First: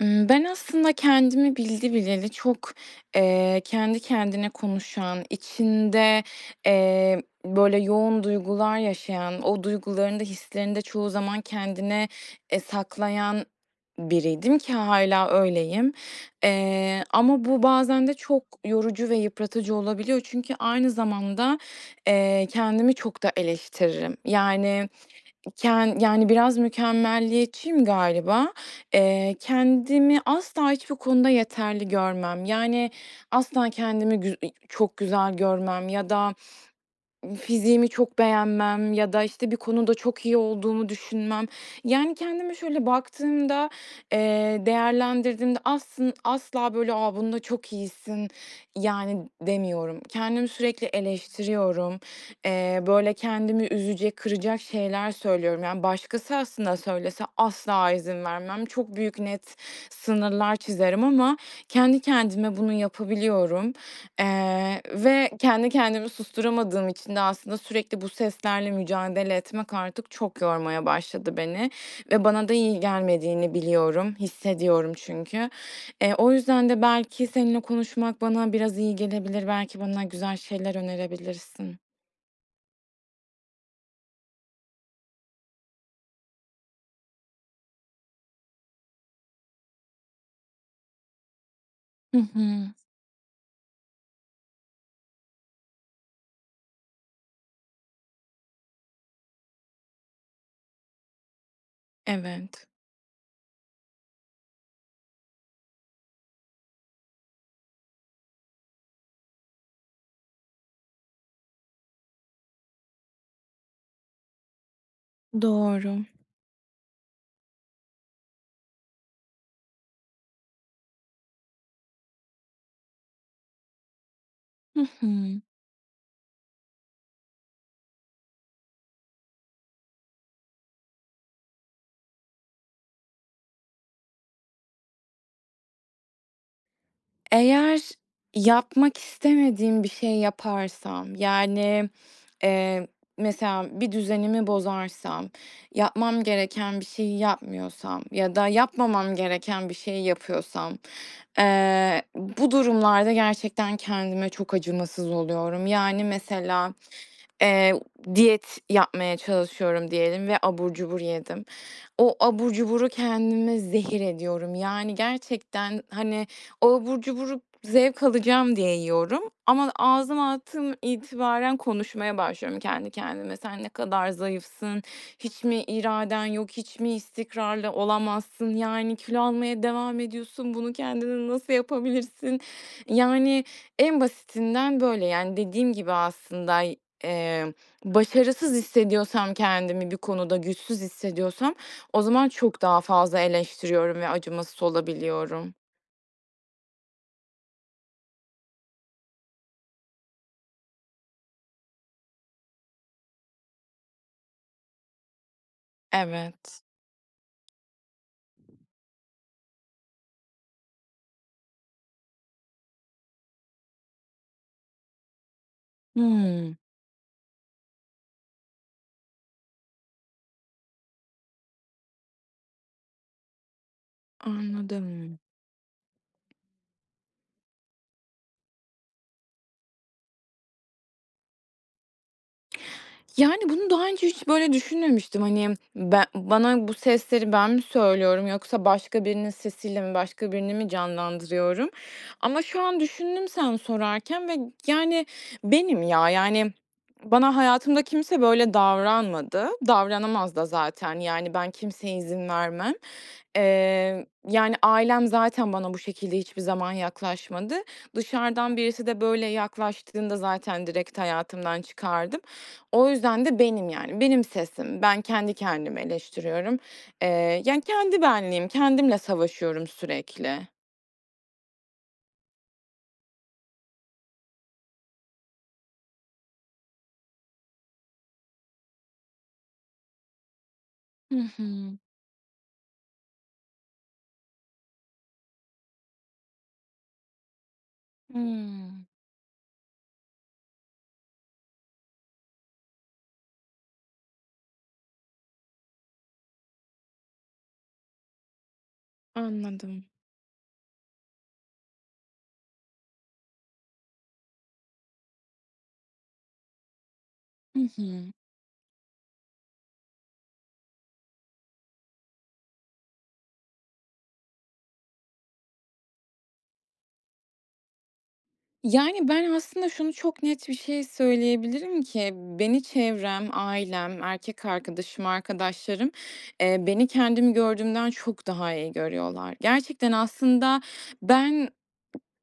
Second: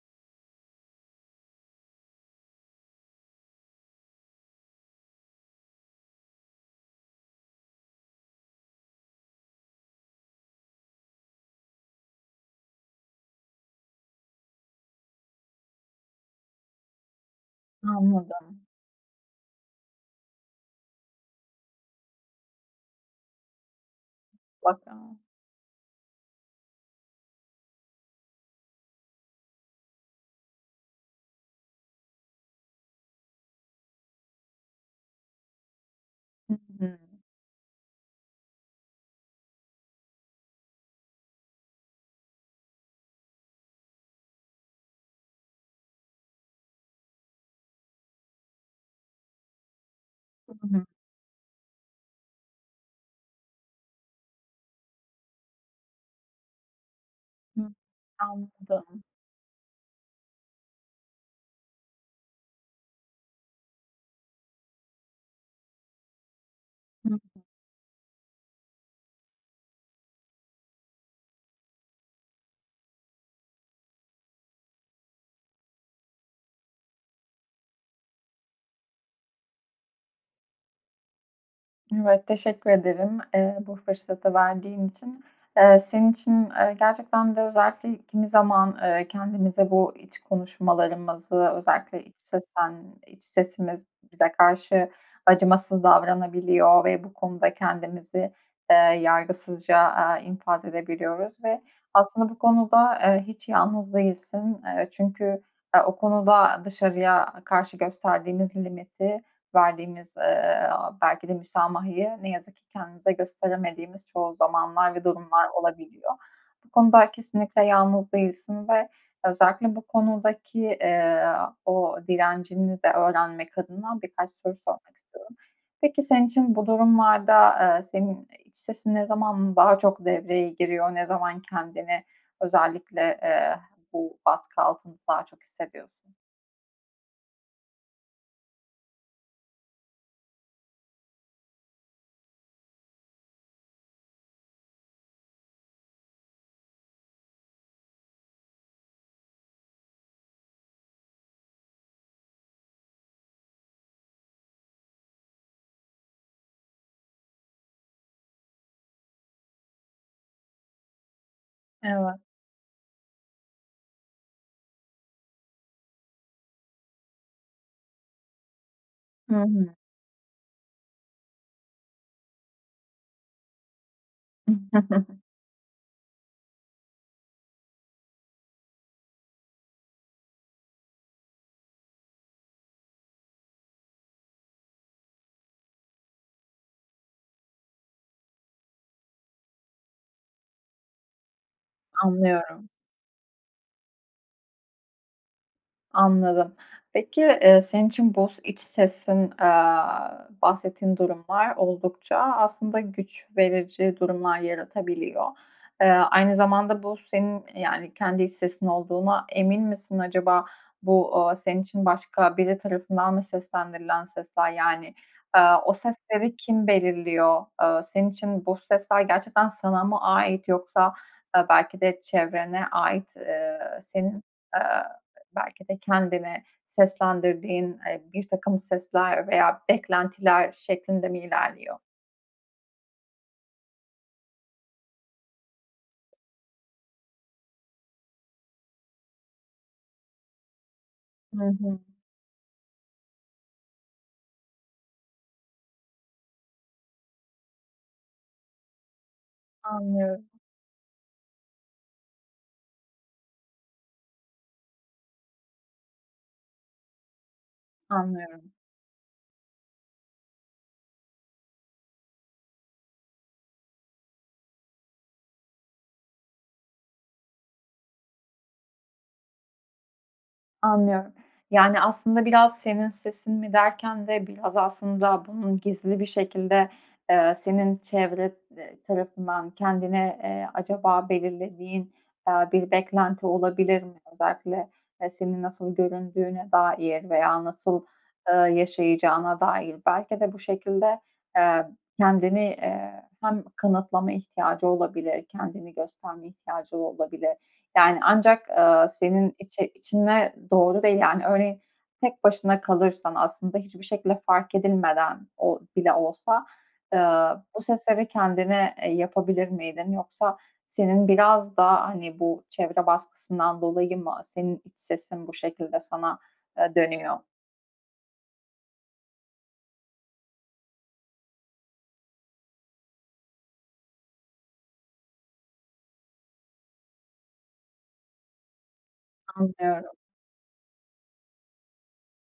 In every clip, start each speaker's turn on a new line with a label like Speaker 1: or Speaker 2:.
Speaker 1: Iıı, ben aslında kendimi bildi bileli çok, eee, kendi kendine konuşan, içinde, eee, böyle, yoğun duygular yaşayan, o duygularını da hislerini de çoğu zaman kendine, eee, saklayan biriydim ki hâlâ öyleyim. Eee, ama bu bazen de çok
Speaker 2: Anladım.
Speaker 1: yorucu ve yıpratıcı olabiliyor. Çünkü aynı zamanda, eee, kendimi çok da eleştiririm. Yani,
Speaker 2: Mutlaka.
Speaker 1: ken yani, biraz mükemmeliyetçiyim galiba. Eee, kendimi asla hiçbir konuda yeterli görmem. Yani, asla kendimi güz [unintelligible] çok güzel görmem ya da
Speaker 2: Hı hı.
Speaker 1: fiziğimi çok beğenmem ya da, işte, bir konuda çok iyi olduğumu düşünmem. Yani, kendime şöyle baktığımda, eee, değerlendirdiğimde aslın asla böyle a "Bunda çok iyisin." Yani, demiyorum. Kendimi
Speaker 2: Hı hı.
Speaker 1: sürekli eleştiriyorum. Eee, böyle, kendimi üzecek, kıracak şeyler söylüyorum. Yani, başkası aslında söylese
Speaker 2: Hı.
Speaker 1: asla izin vermem. Çok
Speaker 2: Anladım.
Speaker 1: büyük, net sınırlar çizerim ama kendi kendime bunu yapabiliyorum, eee, ve kendi kendimi susturamadığım
Speaker 2: Hı
Speaker 1: için de
Speaker 2: hı.
Speaker 1: aslında sürekli bu seslerle mücadele etmek artık çok yormaya başladı beni. Ve bana da iyi gelmediğini biliyorum, hissediyorum çünkü. Eee, o yüzden de belki seninle konuşmak bana biraz iyi gelebilir. Belki bana güzel şeyler önerebilirsin.
Speaker 2: Evet, teşekkür ederim, eee, bu fırsatı verdiğin için. Iıı, senin için, ııı, gerçekten de özellikle kimi zaman, ııı, kendimize bu iç konuşmalarımızı, özellikle iç
Speaker 1: Hı hı.
Speaker 2: sesten iç sesimiz bize karşı acımasız davranabiliyor ve bu konuda kendimizi, eee, yargısızca, aaa, infaz edebiliyoruz. Ve aslında bu
Speaker 1: Evet.
Speaker 2: konuda, eee, hiç yalnız değilsin. Eee, çünkü ya, o konuda dışarıya karşı gösterdiğimiz limiti, verdiğimiz, eee, belki de müsamahayı ne yazık ki kendimize gösteremediğimiz çoğu zamanlar ve durumlar
Speaker 1: Doğru.
Speaker 2: olabiliyor. Bu konuda kesinlikle yalnız değilsin ve özellikle bu konudaki, eee, o direncini de öğrenmek adına birkaç soru
Speaker 1: Hı
Speaker 2: sormak istiyorum.
Speaker 1: hı.
Speaker 2: Peki, senin için bu durumlarda, ııı, senin iç sesin ne zaman daha çok devreye giriyor? Ne zaman kendini özellikle, eee, bu baskı altında daha çok hissediyorsun?
Speaker 1: Eğer yapmak istemediğim bir şey yaparsam, yani, eee, mesela, bir düzenimi bozarsam, yapmam gereken bir şeyi yapmıyorsam ya da yapmamam gereken bir şeyi yapıyorsam, eee, bu durumlarda gerçekten kendime çok acımasız oluyorum. Yani, mesela, eee, u diyet yapmaya çalışıyorum diyelim ve abur cubur yedim. O
Speaker 2: Evet.
Speaker 1: abur cuburu kendime zehir ediyorum. Yani, gerçekten, hani, o abur cuburu zevk alacağım diye yiyorum
Speaker 2: Hı hı.
Speaker 1: ama ağzıma attığım itibaren konuşmaya başlıyorum kendi kendime. "Sen ne kadar zayıfsın? Hiç mi iraden yok? Hiç mi istikrarlı olamazsın? Yani, kilo almaya devam ediyorsun. Bunu kendine nasıl yapabilirsin?" Yani, en basitinden böyle. Yani, dediğim gibi aslında y eee, başarısız hissediyorsam kendimi bir konuda, güçsüz hissediyorsam o zaman çok
Speaker 2: Anlıyorum.
Speaker 1: daha fazla eleştiriyorum ve acımasız olabiliyorum.
Speaker 2: Anladım. Peki, eee, senin için bu iç sesin, aaa, bahsettiğin durumlar oldukça aslında güç verici durumlar yaratabiliyor. Eee, aynı
Speaker 1: Evet.
Speaker 2: zamanda bu senin, eee, yani, kendi iç sesin olduğuna emin misin acaba? Bu, aaa, senin için başka biri tarafından mı seslendirilen sesler? Yani, aaa, o sesleri
Speaker 1: Hıı.
Speaker 2: kim belirliyor? Aaa, senin için bu sesler gerçekten sana mı ait yoksa, aaa, belki de çevrene ait, eee, senin, eee,
Speaker 1: Anladım.
Speaker 2: belki de kendine seslendirdiğin, eee, birtakım sesler veya beklentiler şeklinde mi ilerliyor?
Speaker 1: Yani, bunu daha önce hiç böyle düşünmemiştim. Hani, ben bana bu sesleri ben mi söylüyorum, yoksa başka birinin sesiyle mi, başka birini mi
Speaker 2: Hı
Speaker 1: canlandırıyorum?
Speaker 2: hı.
Speaker 1: Ama şu an düşündüm sen sorarken ve, yani, benim ya. Yani, bana hayatımda kimse böyle davranmadı.
Speaker 2: Anlıyorum.
Speaker 1: Davranamaz da zaten. Yani, ben kimseye izin vermem. Eee, yani, ailem zaten bana bu şekilde hiçbir zaman yaklaşmadı.
Speaker 2: Anlıyorum.
Speaker 1: Dışarıdan birisi de böyle yaklaştığında zaten direkt hayatımdan çıkardım. O yüzden de benim, yani. Benim sesim. Ben kendi kendimi eleştiriyorum. Eee, yani kendi benliğim, kendimle savaşıyorum sürekli.
Speaker 2: Anlıyorum. Yani, aslında biraz senin sesin mi derken de biraz aslında bunun gizli bir şekilde, eee, senin çevre, eee, tarafından kendine, eee, acaba
Speaker 1: I hı.
Speaker 2: belirlediğin, eee, bir beklenti olabilir mi? Özellikle, eee, senin nasıl göründüğüne dair veya nasıl, eee,
Speaker 1: Imm.
Speaker 2: yaşayacağına dair? Belki de bu şekilde, eee, kendini, eee, hem kanıtlama ihtiyacı olabilir, kendini gösterme ihtiyacı olabilir. Yani, ancak, eee, senin içi
Speaker 1: Anladım.
Speaker 2: içine doğru değil. Yani, örneğin tek başına kalırsan, aslında hiçbir şekilde fark edilmeden, o bile olsa, eee, bu
Speaker 1: I
Speaker 2: sesleri
Speaker 1: hı.
Speaker 2: kendine, eee, yapabilir miydin? Yoksa senin biraz da, hani, bu çevre baskısından dolayı mı senin iç sesin bu şekilde sana, eee, dönüyor?
Speaker 1: Yani, ben aslında şunu çok net bir şey söyleyebilirim ki; beni çevrem, ailem, erkek arkadaşım, arkadaşlarım, eee, beni kendimi gördüğümden çok daha iyi görüyorlar. Gerçekten
Speaker 2: Anlıyorum.
Speaker 1: aslında ben,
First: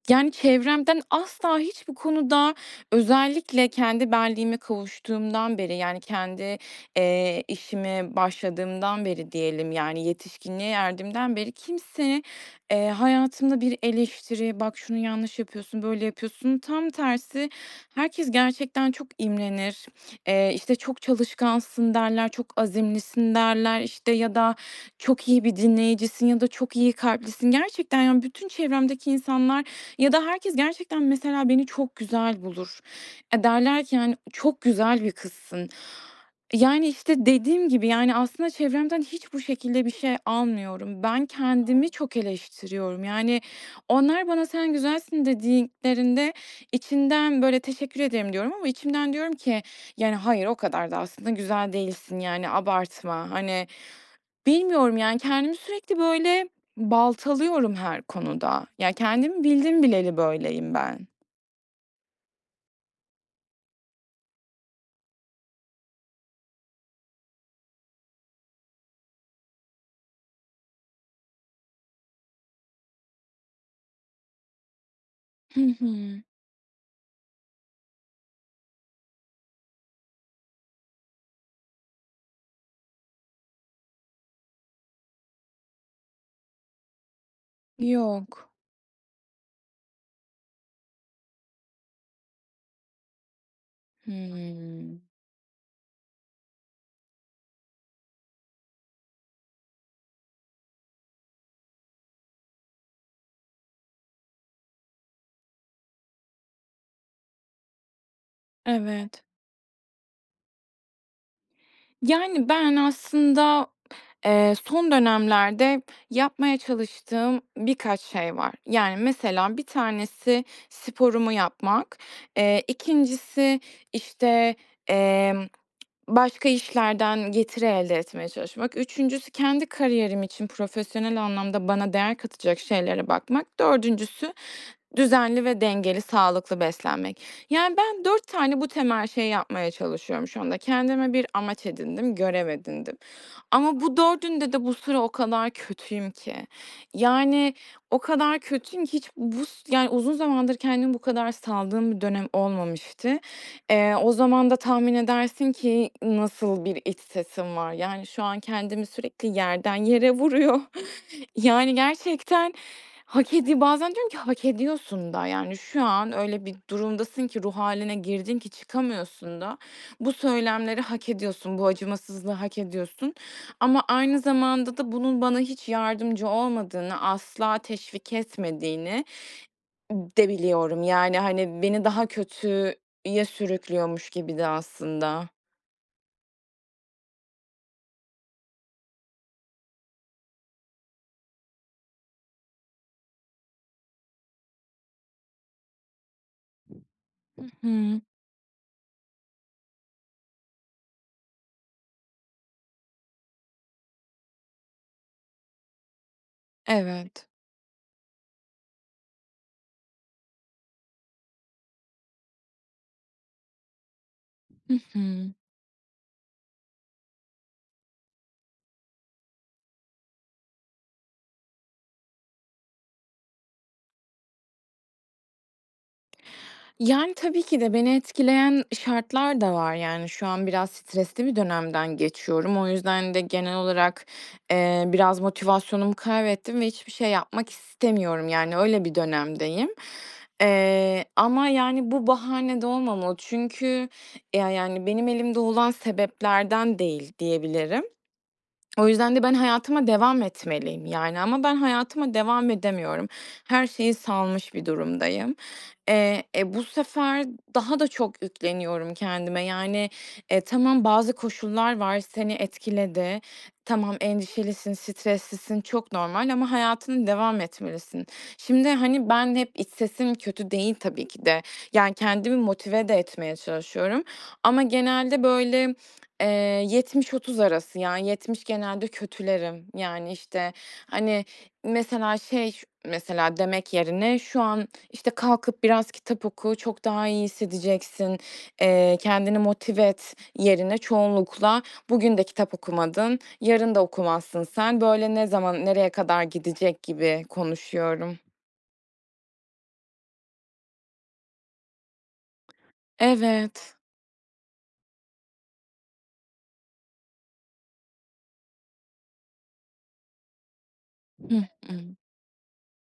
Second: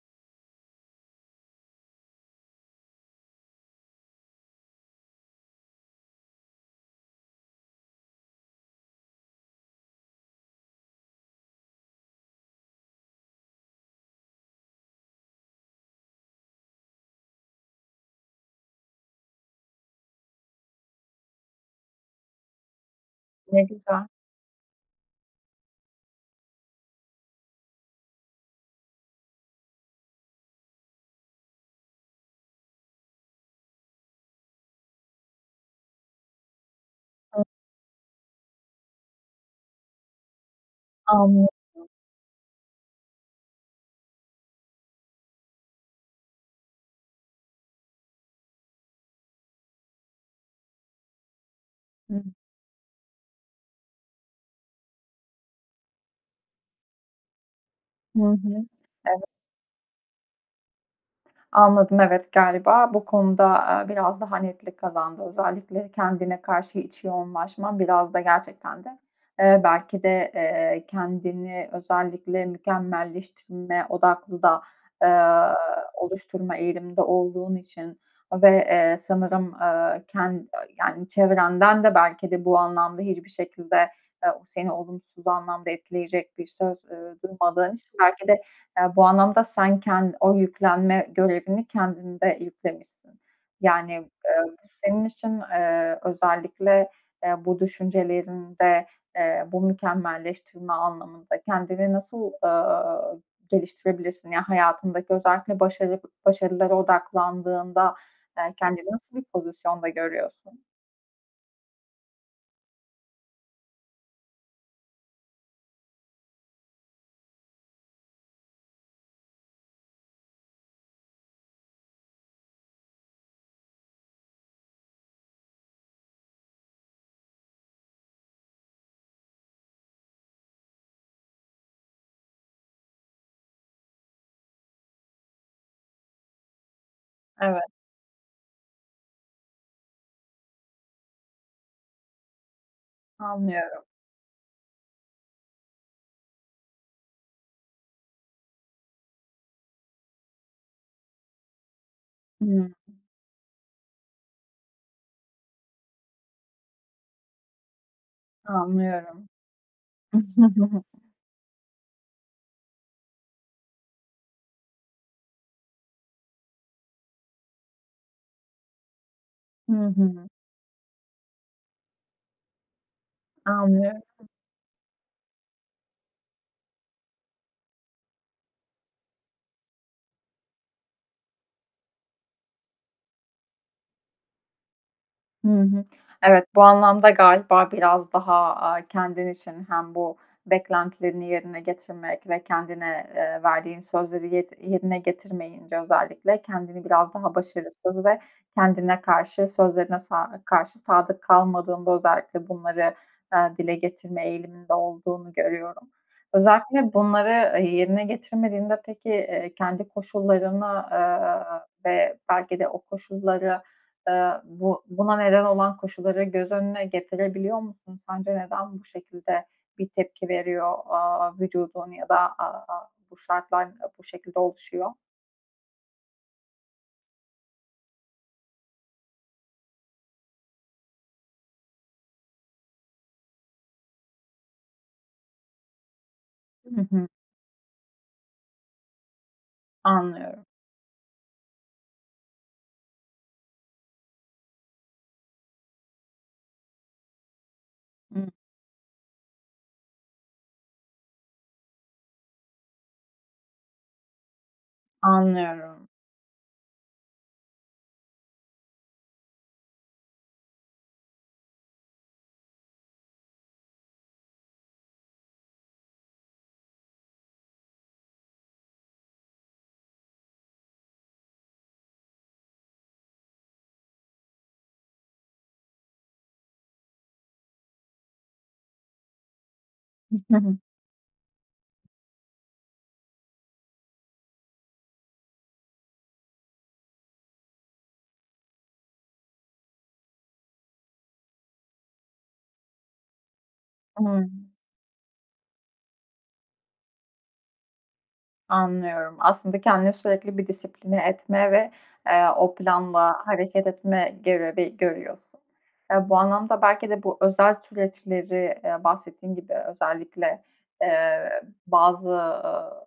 Speaker 1: yani, çevremden asla hiçbir konuda, özellikle kendi benliğime kavuştuğumdan beri, yani kendi, eee, işime başladığımdan beri diyelim, yani yetişkinliğe erdiğimden beri, kimse, eee, hayatımda bir eleştiri, "Bak şunu yanlış yapıyorsun, böyle yapıyorsun." Tam tersi, herkes gerçekten çok imrenir. Eee, işte, "Çok çalışkansın." derler. "Çok azimlisin."
Speaker 2: Ne
Speaker 1: derler.
Speaker 2: güzel.
Speaker 1: İşte, ya da "Çok iyi bir dinleyicisin." Ya da "Çok iyi kalplisin." Gerçekten, yani, bütün çevremdeki insanlar ya da herkes, gerçekten, mesela, beni çok güzel bulur. Eee, derler ki, hani, "Çok güzel bir kızsın." Yani, işte,
Speaker 2: [unintelligible]
Speaker 1: dediğim gibi, yani aslında çevremden hiç bu şekilde bir şey almıyorum. Ben
Speaker 2: Anlıyorum.
Speaker 1: kendimi çok eleştiriyorum. Yani, onlar bana "Sen güzelsin." dediklerinde, içimden böyle, "Teşekkür ederim." diyorum ama içimden diyorum ki, "Yani, hayır, o kadar da aslında güzel değilsin.
Speaker 2: Hı.
Speaker 1: Yani, abartma." Hani, bilmiyorum. Yani, kendimi sürekli böyle baltalıyorum her
Speaker 2: Hı hı,
Speaker 1: konuda. Ya,
Speaker 2: evet.
Speaker 1: kendimi bildim bileli böyleyim ben.
Speaker 2: Anladım, evet. Galiba bu konu da, aaa, biraz daha netlik kazandı. Özellikle, kendine karşı iç yoğunlaşman biraz da gerçekten de, eee, belki de, eee, kendini özellikle mükemmelleştirme odaklı da, eee,
Speaker 1: Hı hı.
Speaker 2: oluşturma eğiliminde olduğun için ve, eee, sanırım, aaa, ken yani çevrenden de belki de bu anlamda hiçbir şekilde, eee, seni olumsuz anlamda etkileyecek bir söz, ııı, duymadığın için belki de,
Speaker 1: Yok.
Speaker 2: eee, bu anlamda sen ken o yüklenme görevini kendinde yüklemişsin. Yani, eee, bu
Speaker 1: Hıı.
Speaker 2: senin için, eee, özellikle, eee, bu düşüncelerinde, eee, bu mükemmelleştirme anlamında kendini nasıl, ııı, geliştirebilirsin? Yani, hayatındaki özellikle başarı başarılara odaklandığında, eee, kendini nasıl bir
Speaker 1: Evet.
Speaker 2: pozisyonda görüyorsun?
Speaker 1: Yani, ben aslında eee, son dönemlerde yapmaya çalıştığım birkaç şey var. Yani, mesela 1 tanesi sporumu yapmak. Eee, 2'ncisi, işte, emm, başka işlerden getiri elde etmeye çalışmak, 3'üncüsü kendi kariyerim için profesyonel anlamda bana değer katacak şeylere bakmak, 4'üncüsü düzenli ve dengeli, sağlıklı beslenmek.
Speaker 2: Evet.
Speaker 1: Yani, ben, 4 tane bu temel şeyi yapmaya çalışıyorum şu anda. Kendime bir amaç edindim, görev edindim. Ama
Speaker 2: Anlıyorum.
Speaker 1: bu 4'ünde de bu sıra o kadar kötüyüm ki. Yani, o kadar kötüyüm ki hiç bus yani, uzun zamandır kendimi bu kadar saldığım bir dönem
Speaker 2: Hıı.
Speaker 1: olmamıştı. Eee, o zaman da tahmin edersin ki nasıl bir iç sesim var? Yani, şu an kendimi sürekli
Speaker 2: Anlıyorum.
Speaker 1: yerden yere vuruyor. Yani, gerçekten hak edi Bazen diyorum ki, "Hak ediyorsun da, yani, şu an öyle bir durumdasın ki, ruh hâline girdin ki çıkamıyorsun da.
Speaker 2: Hı
Speaker 1: Bu
Speaker 2: hı.
Speaker 1: söylemleri hak ediyorsun, bu acımasızlığı hak ediyorsun." Ama
Speaker 2: Anlıyorum.
Speaker 1: aynı zamanda da bunun bana hiç yardımcı olmadığını, asla teşvik etmediğini de biliyorum. Yani, hani, beni daha kötüye sürüklüyormuş gibi de aslında.
Speaker 2: Hı hı. Evet, bu anlamda galiba biraz daha, aaa, kendin için hem bu beklentilerini yerine getirmek ve kendine, eee, verdiğin sözleri yed yerine getirmeyince özellikle kendini biraz daha
Speaker 1: Hı hı.
Speaker 2: başarısız ve kendine karşı, sözlerine sa karşı sadık kalmadığında özellikle bunları, ııı, dile getirme eğiliminde olduğunu görüyorum. Özellikle
Speaker 1: Evet.
Speaker 2: bunları yerine getirmediğinde, peki, eee, kendi koşullarına, ııı, ve belki de o koşullara, aaa,
Speaker 1: Hı
Speaker 2: bu buna
Speaker 1: hı.
Speaker 2: neden olan koşulları göz önüne getirebiliyor musun? Sence neden bu şekilde bir tepki veriyor, aaa, vücudun ya da, aaa, bu şartlar bu şekilde oluşuyor?
Speaker 1: Yani, tabii ki de beni etkileyen şartlar da var. Yani, şu an biraz stresli bir dönemden geçiyorum. O yüzden de genel olarak, ııı, biraz motivasyonumu kaybettim ve
Speaker 2: Hı
Speaker 1: hiçbir
Speaker 2: hı.
Speaker 1: şey yapmak istemiyorum. Yani, öyle bir dönemdeyim,
Speaker 2: Anlıyorum.
Speaker 1: ııı, ama, yani, bu bahane de olmamalı. Çünkü ya yani, benim elimde olan sebeplerden değil, diyebilirim. O yüzden de ben hayatıma devam etmeliyim, yani. Ama ben hayatıma devam edemiyorum. Her şeyi salmış bir durumdayım.
Speaker 2: Anlıyorum.
Speaker 1: Eee, e, bu sefer daha da çok yükleniyorum kendime. Yani, e, tamam bazı koşullar var, seni etkiledi. Tamam, endişelisin, streslisin, çok normal ama hayatına devam etmelisin. Şimdi, hani, ben hep iç sesim kötü değil, tabii ki de. Yani, kendimi motive de etmeye çalışıyorum, ama genelde böyle, eee, 70-30 arası, yani, 70 genelde kötülerim. Yani, işte,
Speaker 2: [unintelligible]
Speaker 1: hani, mesela şey ş mesela, demek yerine şu an, işte, "Kalkıp biraz kitap oku, çok daha iyi hissedeceksin, eee, kendini motive et." yerine çoğunlukla bugün de "Kitap okumadın, yarın da
Speaker 2: Doğru.
Speaker 1: okumazsın sen. Böyle ne zaman nereye kadar gidecek?" gibi konuşuyorum.
Speaker 2: Anlıyorum. Aslında kendini sürekli bir disipline etme ve, eee, o planla hareket
Speaker 1: Evet.
Speaker 2: etme görevi görüyorsun. Ya, bu anlamda belki de bu özel süreçleri, eee, bahsettiğin gibi özellikle, eee,
Speaker 1: Hı hı.
Speaker 2: bazı, ııı,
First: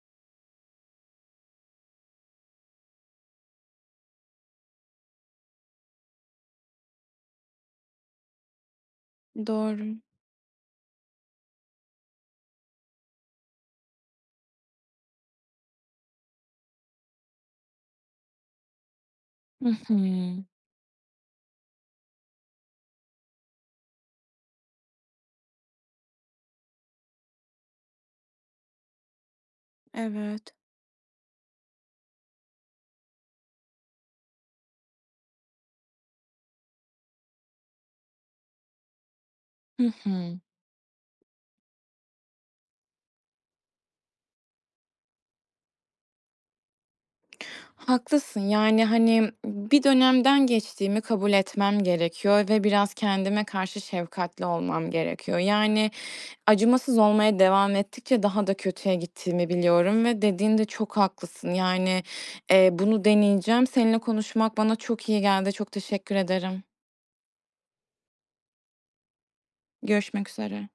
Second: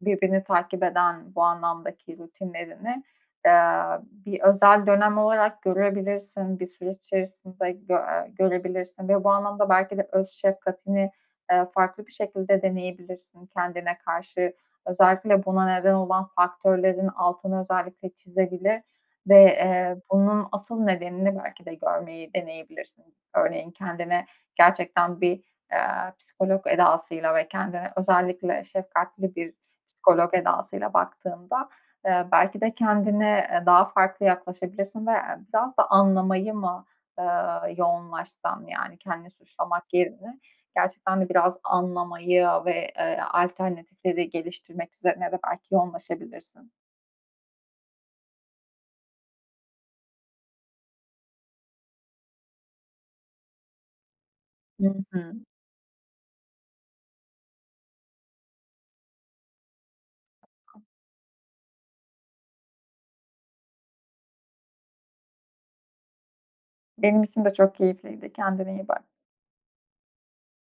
Speaker 2: birbirini takip eden bu anlamdaki rutinlerini, eee, bir özel dönem olarak görebilirsin, bir süreç içerisinde gö eee, görebilirsin ve bu anlamda belki
Speaker 1: Doğru.
Speaker 2: de öz şefkatini, eee, farklı bir şekilde deneyebilirsin kendine karşı. Özellikle buna neden olan faktörlerin altını özellikle çizebilir ve,
Speaker 1: Hı hı.
Speaker 2: eee, bunun asıl nedenini belki de görmeyi deneyebilirsin. Örneğin; kendine gerçekten bir, eee, psikolog edasıyla ve kendine özellikle şefkatli bir psikolog
Speaker 1: Evet.
Speaker 2: edasıyla baktığında, eee, belki de kendine, eee, daha farklı yaklaşabilirsin veya biraz da anlamayı mı, ııı, yoğunlaşsan, yani, kendini suçlamak
Speaker 1: Hı hı.
Speaker 2: yerine? Gerçekten de biraz anlamayı ve, eee, alternatifleri geliştirmek üzerine de belki yoğunlaşabilirsin.
Speaker 1: Haklısın. Yani, hani, bir dönemden geçtiğimi kabul etmem gerekiyor ve biraz kendime karşı şefkatli
Speaker 2: Hı
Speaker 1: olmam
Speaker 2: hı.
Speaker 1: gerekiyor. Yani, acımasız olmaya devam ettikçe daha da kötüye gittiğimi biliyorum ve dediğinde çok haklısın. Yani, eee, bunu deneyeceğim. Seninle konuşmak bana çok iyi geldi. Çok teşekkür ederim.
Speaker 2: Benim için de çok keyifliydi, kendine iyi bak.
Speaker 1: Görüşmek üzere.